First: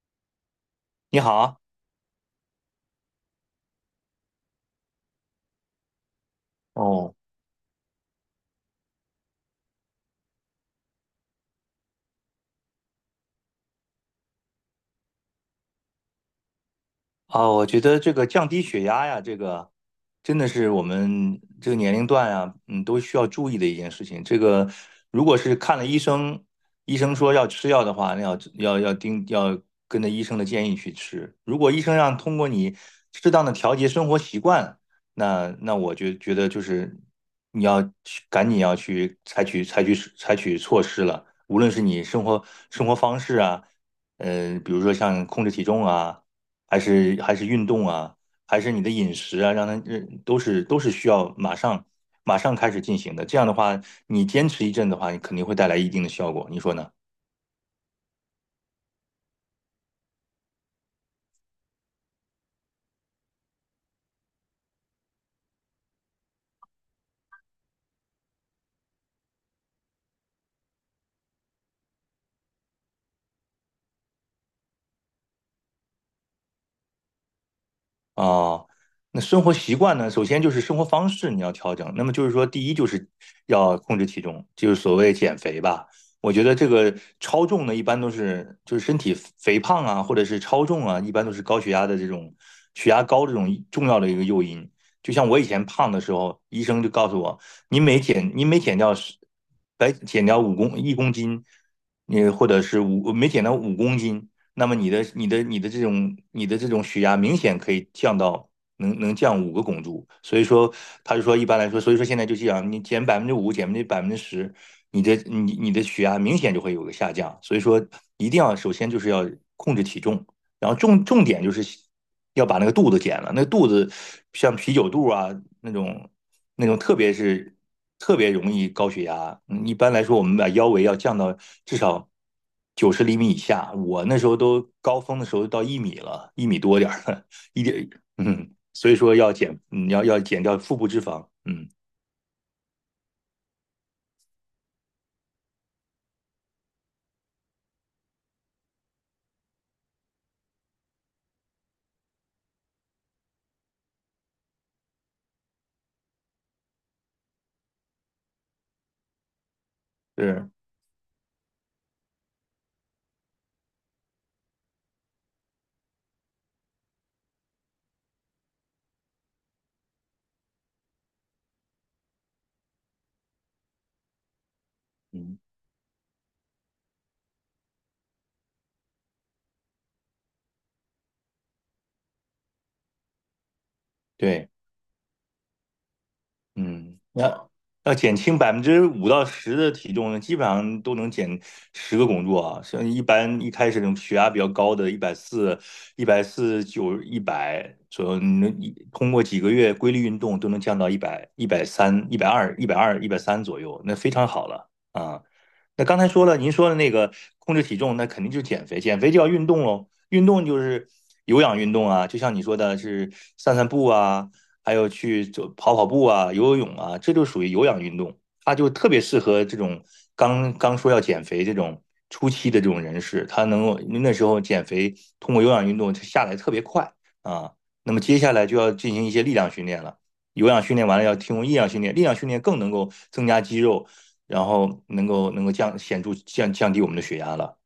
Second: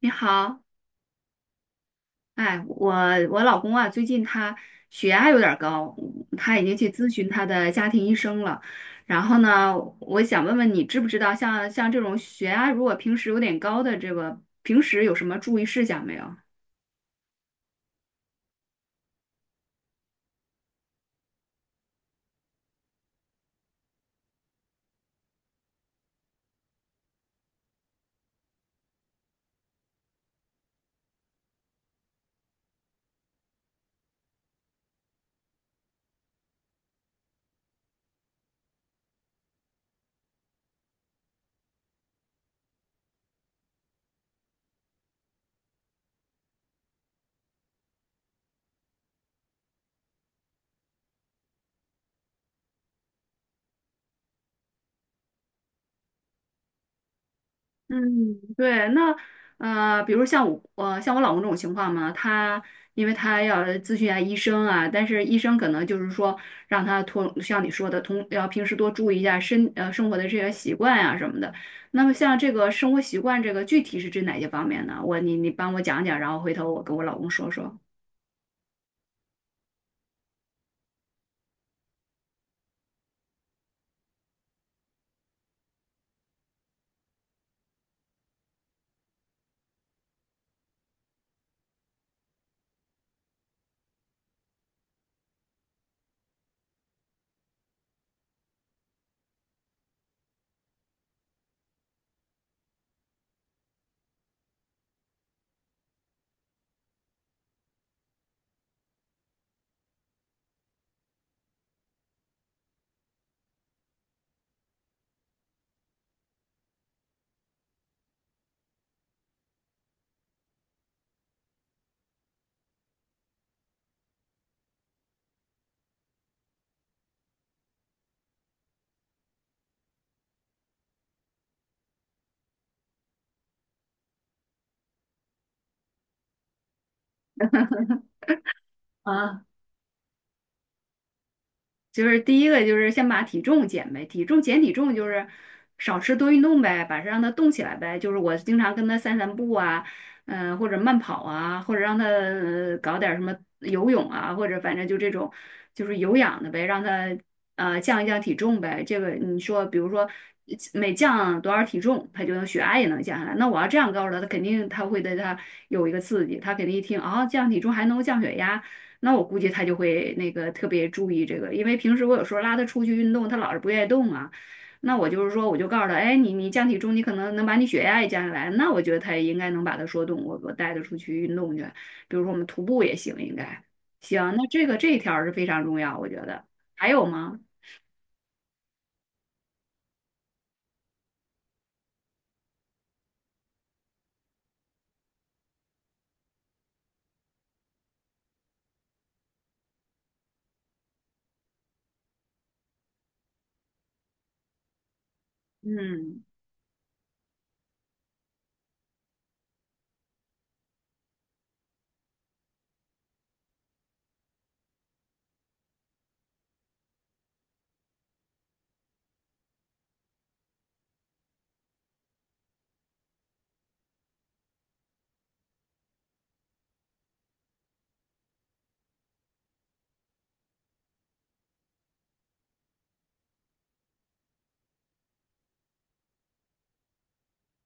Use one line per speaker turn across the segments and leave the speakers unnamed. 你好，
你好。
哎，我老公啊，最近他血压有点儿高，他已经去咨
哦。
询他的家庭医生了。然后呢，我想问问你，知不知道像这种血压如果平时有点高的这个，平时有什么注意事项没有？
啊，我觉得这个降低血压呀，这个真的是我们这个年龄段啊，都需要注意的一件事情。这个如果是看了医生，医生说要吃药的话，那要跟着医生的建议去吃。如果医生让通过你适当的调节生活习惯，那我就觉得就是你要去赶紧要去采取措施了，无论是你生活方式啊，比如说像控制体重啊。还是运动啊，还是你的饮食啊，让它都是需要马上开始进行的。这样的话，你坚持一阵的话，你肯定会带来一定的效果，你说呢？
嗯，对，那比如像我，像我老公这种情况嘛，他因为他要咨询一下医生啊，但是医生可能就是说让他通，像你说的，通要平时多注意一下生活的这些习惯啊什么的。那么像这个生活习惯，这个具体是指哪些方面呢？我你帮我讲讲，然后回头我跟我老公说说。
啊，那生活习惯呢？首先就是生活方式你要调整。那么就是说，第一就是要控制体重，就是所谓减肥吧。我觉得这个超重呢，一般都是就是身体肥胖啊，或者是超重啊，一般都是高血压的这种血压高这种重要的一个诱因。就像我以前胖的时候，医生就告诉我，你每减掉十，白减掉五公1公斤，你或者是五没减掉5公斤，那么你的这种血压明显可以降到能降5个汞柱。所以说他就说一般来说，所以说现在就这样，你减百分之五，减10%，你的血压明显就会有个下降，所以说一定要首先就是要控制体重，然后重点就是要把那个肚子减了，那个肚子像啤酒肚啊那种那种，特别容易高血压。嗯一般来说，我们把腰围要降到至少90厘米以下。我那时候都高峰的时候到一米了，一米多点儿了，一点嗯，所以说要
啊。
减，你要减掉腹部脂肪。嗯，
就是第一个就是先把体重减呗，体重就是少吃多运动呗，把它让它动起来呗。就是我经常跟他散散步啊，嗯、或者慢跑啊，或者让他搞点儿什么游泳啊，或者反正就这种就是有氧的呗，让他降一降体重呗。这个你说，比如说
是，
每降多少体重，他就能血压也能降下来。那我要这样告诉他，他肯定他会对他有一个刺激，他肯定一听啊、降体重还能够降血压。那我估计他就会那个特别注意这个，因为平时我有时候拉他出去运动，他老是不愿意动啊。那我就是
嗯，
说，我就告诉他，哎，你降体重，你可能能把你血压也降下来，那我觉得他也应该能把他说动，我带他出去运动去，比如说我们徒步也行，应该行。那
对。
这个这一条儿是非常重要，我觉得。还
嗯，
有吗？
那要减轻5%到10%的体重呢，基本上都能减十个工作啊。像一般一开始那种血压比较高的，一百四、149、一百左右，你能通过几个月规律运动都能降到一百、一百三、一百二、一百三左右，那非常好了啊。那刚才
嗯。
说了，您说的那个控制体重，那肯定就是减肥，减肥就要运动喽。运动就是有氧运动啊，就像你说的是散散步啊，还有去跑跑步啊、游游泳啊，这就属于有氧运动，它就特别适合这种刚刚说要减肥这种初期的这种人士，他能够那时候减肥通过有氧运动它下来特别快啊。那么接下来就要进行一些力量训练了，有氧训练完了要提供力量训练，力量训练更能够增加肌肉，然后能够显著降低我们的血压了。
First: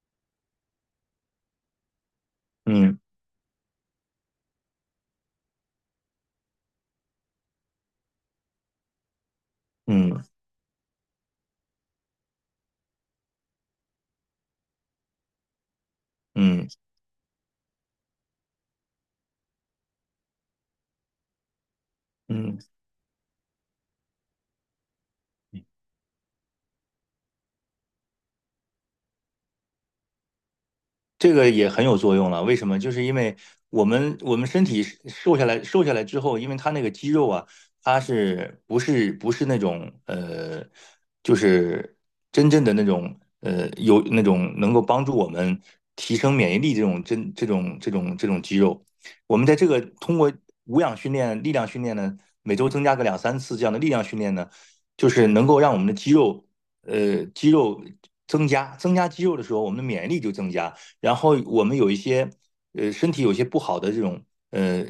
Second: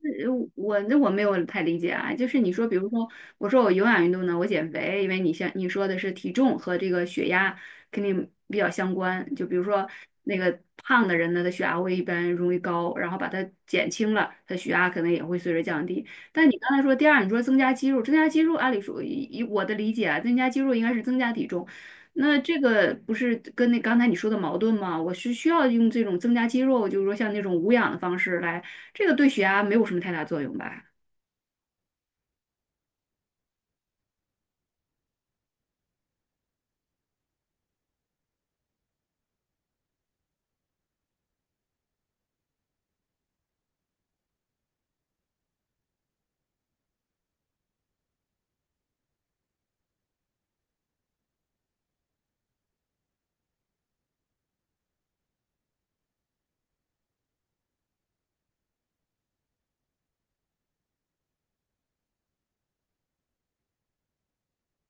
呃我那我没有太理解啊，就是你说，比如
嗯。
说，我说我有氧运动呢，我减肥，因为你像你说的是体重和这个血压肯定比较相关，就比如说
嗯。
那个胖的人呢，他血压会一般容易高，然后把它减轻了，他血压可能也会随着降低。但你
嗯。
刚才说第二，你说增加肌肉，增加肌肉，按理说以我的理解啊，增加肌肉应该是增加体重，那这
嗯。
个不是跟那刚才你说的矛盾吗？我是需要用这种增加肌肉，就是说像那种无氧的方式来。这个对血压没有什么太大作用吧？
这个也很有作用了，为什么？就是因为我们身体瘦下来之后，因为它那个肌肉啊，它是不是那种就是真正的那种有那种能够帮助我们提升免疫力这种真这种这种这种肌肉，我们在这个通过无氧训练、力量训练呢，每周增加个两三次这样的力量训练呢，就是能够让我们的肌肉增加。增加肌肉的时候，我们的免疫力就增加。然后我们有一些身体有些不好的这种呃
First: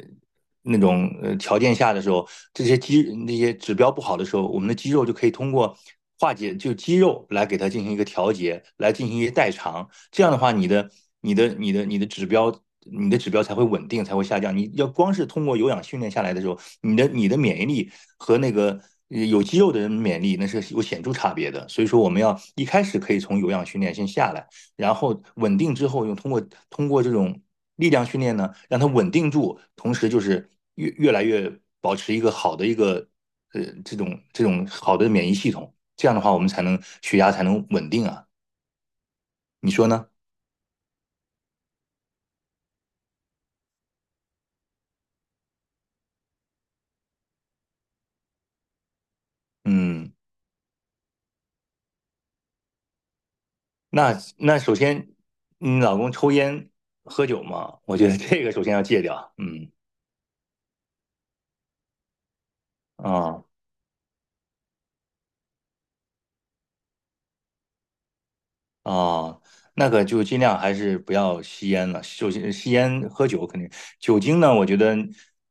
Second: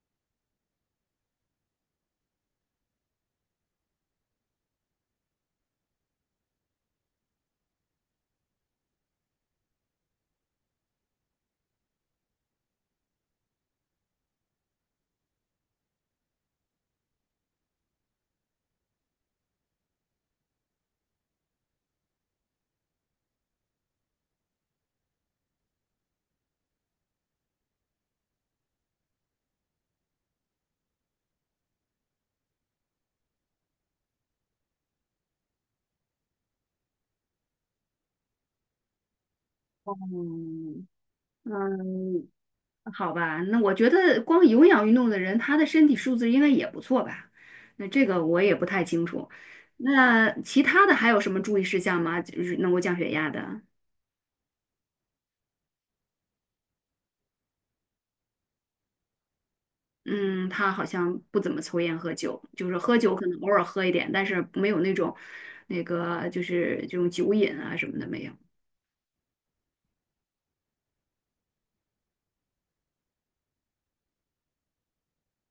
那种条件下的时候，这些那些指标不好的时候，我们的肌肉就可以通过化解，就肌肉来给它进行一个调节，来进行一些代偿。这样的话，你的指标。你的指标才会稳定，才会下降。你要光是通过有氧训练下来的时候，你的免疫力和那个有肌肉的人免疫力那是有显著差别的。所以说，我们要一开始可以从有氧训练先下来。然后稳定之后，用通过通过这种力量训练呢，让它稳定住，同时就是越来越保持一个好的这种好的免疫系统，这样的话我们才能血压才能稳定啊，你说呢？
嗯，嗯，好吧，那我觉得光有氧运动的人，他的身体素质应该也不错吧？那这个我也不太清楚。
嗯。
那其他的还有什么注意事项吗？就是能够降血压的？
那首先你老公抽烟喝酒嘛，我觉得这个首先要戒掉。嗯
嗯，他好像不怎么抽烟喝酒，就是喝酒可能
啊。
偶尔喝一点，但是没有那种那个就是这种酒瘾啊什么的没有。
啊，那个就尽量还是不要吸烟了。首先，吸烟、喝酒肯定，酒精呢，我觉得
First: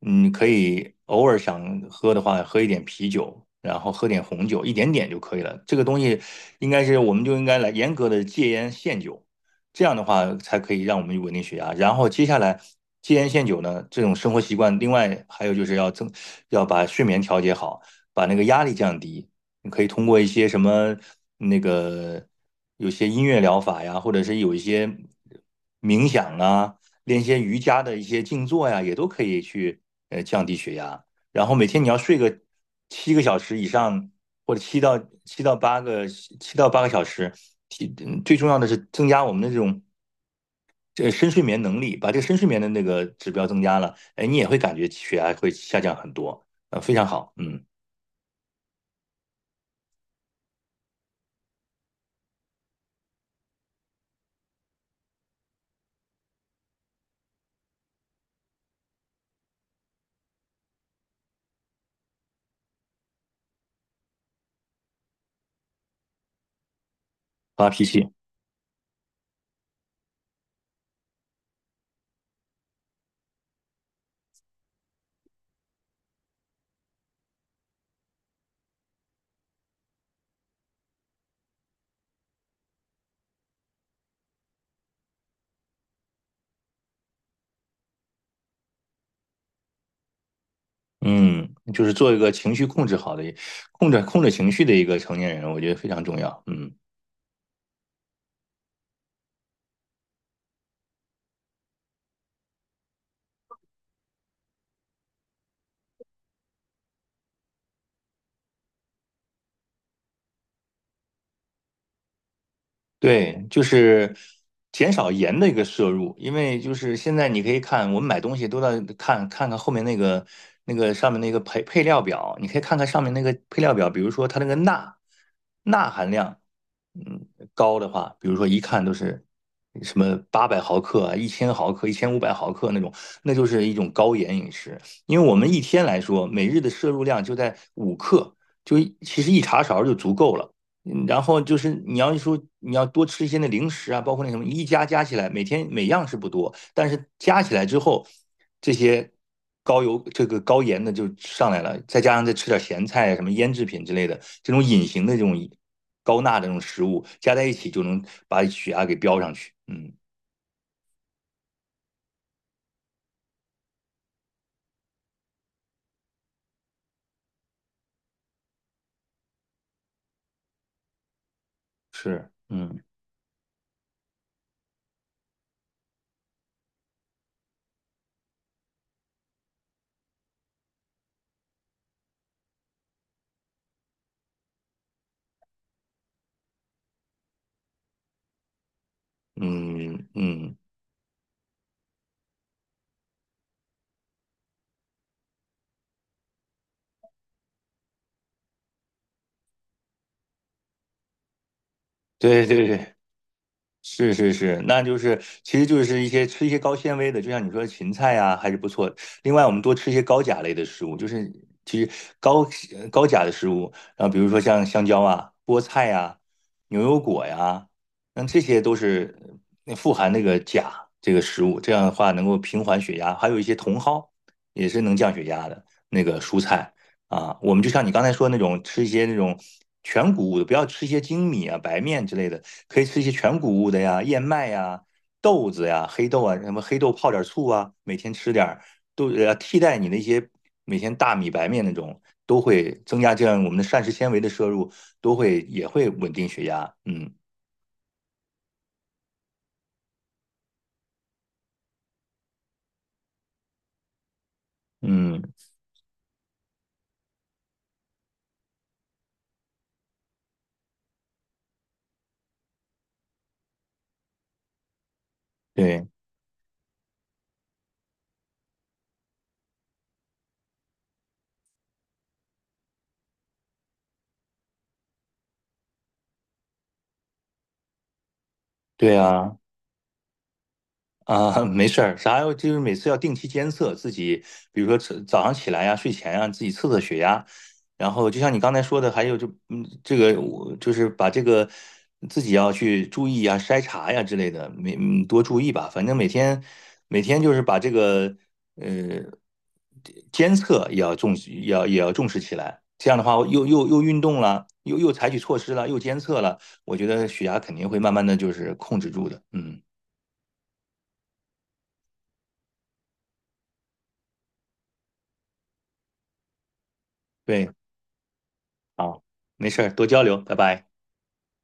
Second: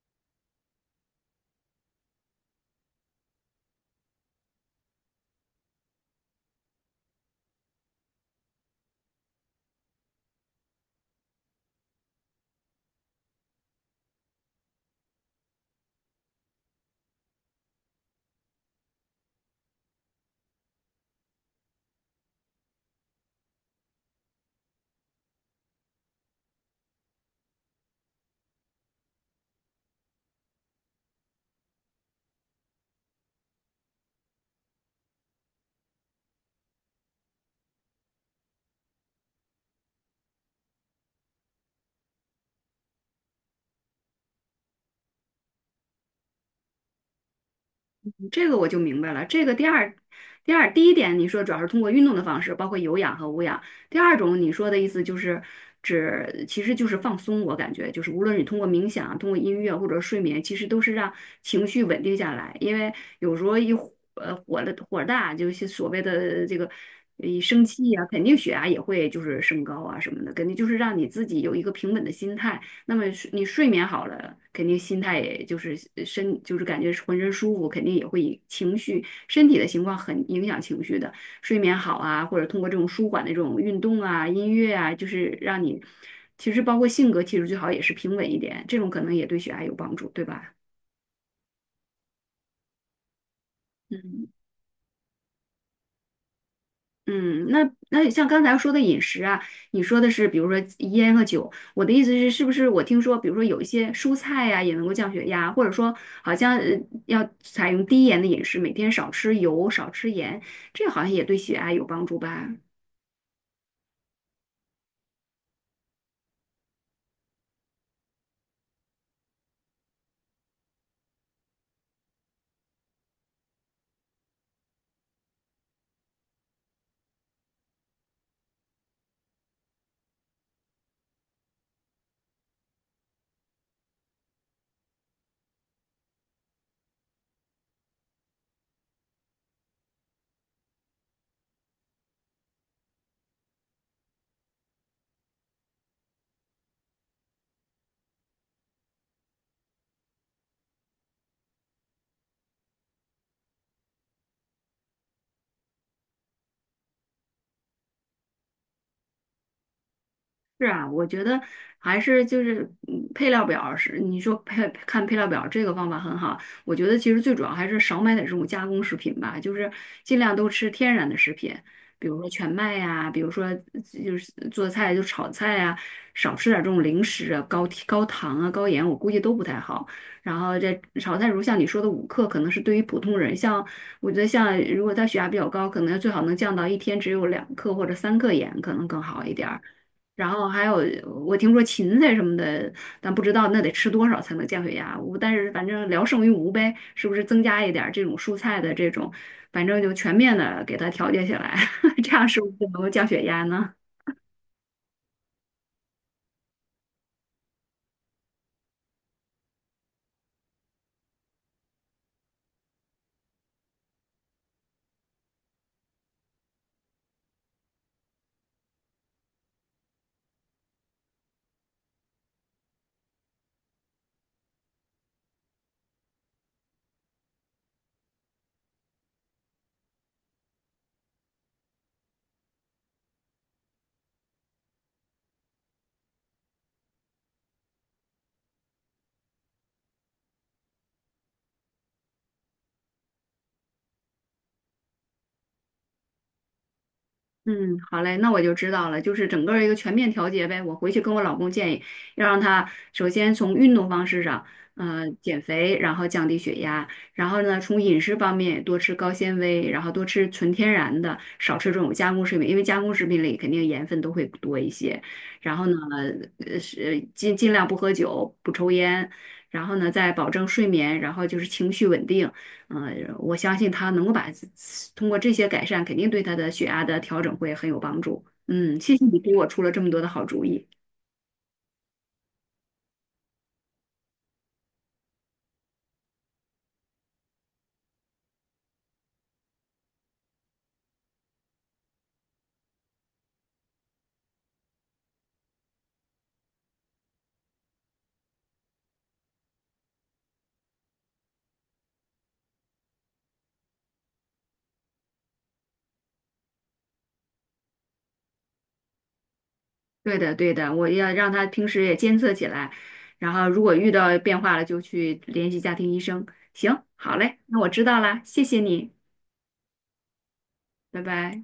可以偶尔想喝的话，喝一点啤酒，然后喝点红酒，一点点就可以了。这个东西应该是，我们就应该来严格的戒烟限酒，这样的话才可以让我们稳定血压。然后接下来戒烟限酒呢，这种生活习惯，另外还有就是要把睡眠调节好，把那个压力降低。你可以通过一些什么那个有些音乐疗法呀，或者是有一些冥想啊，练一些瑜伽的一些静坐呀，也都可以去降低血压。然后每天你要睡个7个小时以上，或者7到8个小时。最重要的是增加我们的这种这个深睡眠能力，把这个深睡眠的那个指标增加了，哎，你也会感觉血压会下降很多，非常好。嗯。
这个我就明白了。这个第二，第二，第一点你说主要是通过运动的方式，包括有氧和无氧。第二种你说的意思就是指，其实就是放松。我感觉就是无论你通过冥想、通过音乐或者睡眠，其实都是让情绪稳定下来。因为有时候火的火大，就是所谓的这个一生
发脾
气呀、
气。
肯定血压也会就是升高啊什么的，肯定就是让你自己有一个平稳的心态。那么你睡眠好了，肯定心态也就是就是感觉是浑身舒服，肯定也会以情绪身体的情况很影响情绪的。睡眠好啊，或者通过这种舒缓的这种运动啊、音乐啊，就是让你其实包括性格其实最好也是平稳一点，这种可能也对血压有帮助，对吧？
嗯，就是做一个情绪控制好的、控制控
嗯。
制情绪的一个成年人，我觉得非常重要。嗯。
嗯，那那像刚才说的饮食啊，你说的是比如说烟和酒，我的意思是，是不是我听说，比如说有一些蔬菜呀、也能够降血压，或者说好像要采用低盐的饮食，每天少吃油、少吃盐，这好像也对血压有帮助吧？
对，就是减少盐的一个摄入，因为就是现在你可以看，我们买东西都在看后面那个上面那个配料表，你可以看看上面那个配料表，比如说它那个钠含量，嗯，高的话，比如说一看都是什么800毫克啊、1000毫克、1500毫克那种，那就是一种高盐饮食。因为我们一天来说，每日的摄入量就在5克，其实一茶勺就足够了。嗯，然后就是你要多吃一些那零食啊，包括那什么加起来，每天每样是不多，但是加起来之后，这些高油这个高盐的就上来了，再加上再吃点咸菜啊什么腌制品之类的，这种隐形的这种高钠的这种食物加在一起，就能把血压给飙上去。嗯，
是啊，我觉得还是就是嗯配料表是你说看配料表这个方法很好，我觉得其实最主要还是少买点这种加工食品吧，就是尽量都吃天然的食品，比如说
是，
全麦
嗯，
呀、比如说就是做菜就炒菜呀、少吃点这种零食啊，高糖啊、高盐，我估计都不太好。然后这炒菜，如像你说的5克，可能是对于普通人，像我觉得像如果他血压比较高，可能最好能降到一天只有2克或者3克盐，可能更好一点儿。
嗯，
然后
嗯，
还有我听说芹菜什么的，但不知道那得吃多少才能降血压。我但是反正聊胜于无呗，是不是增加一点儿这种蔬菜的这种，反正就全面的给它调节起来，这样是不
对，
是
对，
能够
对。
降血压呢？
是，是，是，那就是，其实就是吃一些高纤维的，就像你说的芹菜啊，还是不错。另外，我们多吃一些高钾类的食物，就是其实高高钾的食物，然后比如说像香蕉啊、菠菜呀、牛油果呀，那这些都是富含那个钾这个食物，这样的话能够平缓血压。还有一些茼蒿也是能降血压的那个蔬菜，啊，我们就像你刚才说的那种，吃一些那种全谷物的，不要吃一些精米啊、白面之类的，可以吃一些全谷物的呀，燕麦呀、豆子呀、黑豆啊，什么黑豆泡点醋啊，每天吃点儿，都替代你那些每天大米白面那种，都会增加这样我们的膳食纤维的摄入，都会也会稳定血压。嗯。
嗯，好嘞，那我就知道了，就是整个儿一个全面调节呗。我回去跟我老公建议，要让他首先从运动方式上，呃，
嗯。
减肥，然后降低血压，然后呢，从饮食方面多吃高纤维，然后多吃纯天然的，少吃这种加工食品，因为加工食品里肯定盐分都会多一些。然后呢，
对。
呃，是尽量不喝酒，不抽烟，然后呢，再保证睡眠，然后就是情绪稳定。我相信他能够把通过这些改善，肯定对他的血压的调整会很有帮助。嗯，谢
对
谢你给
啊。
我出了这么多的好主意。
啊，没事儿，就是每次要定期监测自己，比如说早上起来呀、睡前啊，自己测测血压，然后就像你刚才说的，还有这个我就是把这个自己要去注意呀、筛查呀之类的，多注意吧。反正每天就是把这个呃监测也要重视，也要重视起来。这样的话，又运动了，又采取措施了，又监测了，我觉得血压肯定会慢慢的就是控制住的。嗯，
对的，对的，我要让他平时也监测起来，然后如果遇到变化了，就去联系家庭医生。行，好嘞，
对。
那我知道啦，谢谢你，
好，没事儿，多交流，拜拜。
拜拜。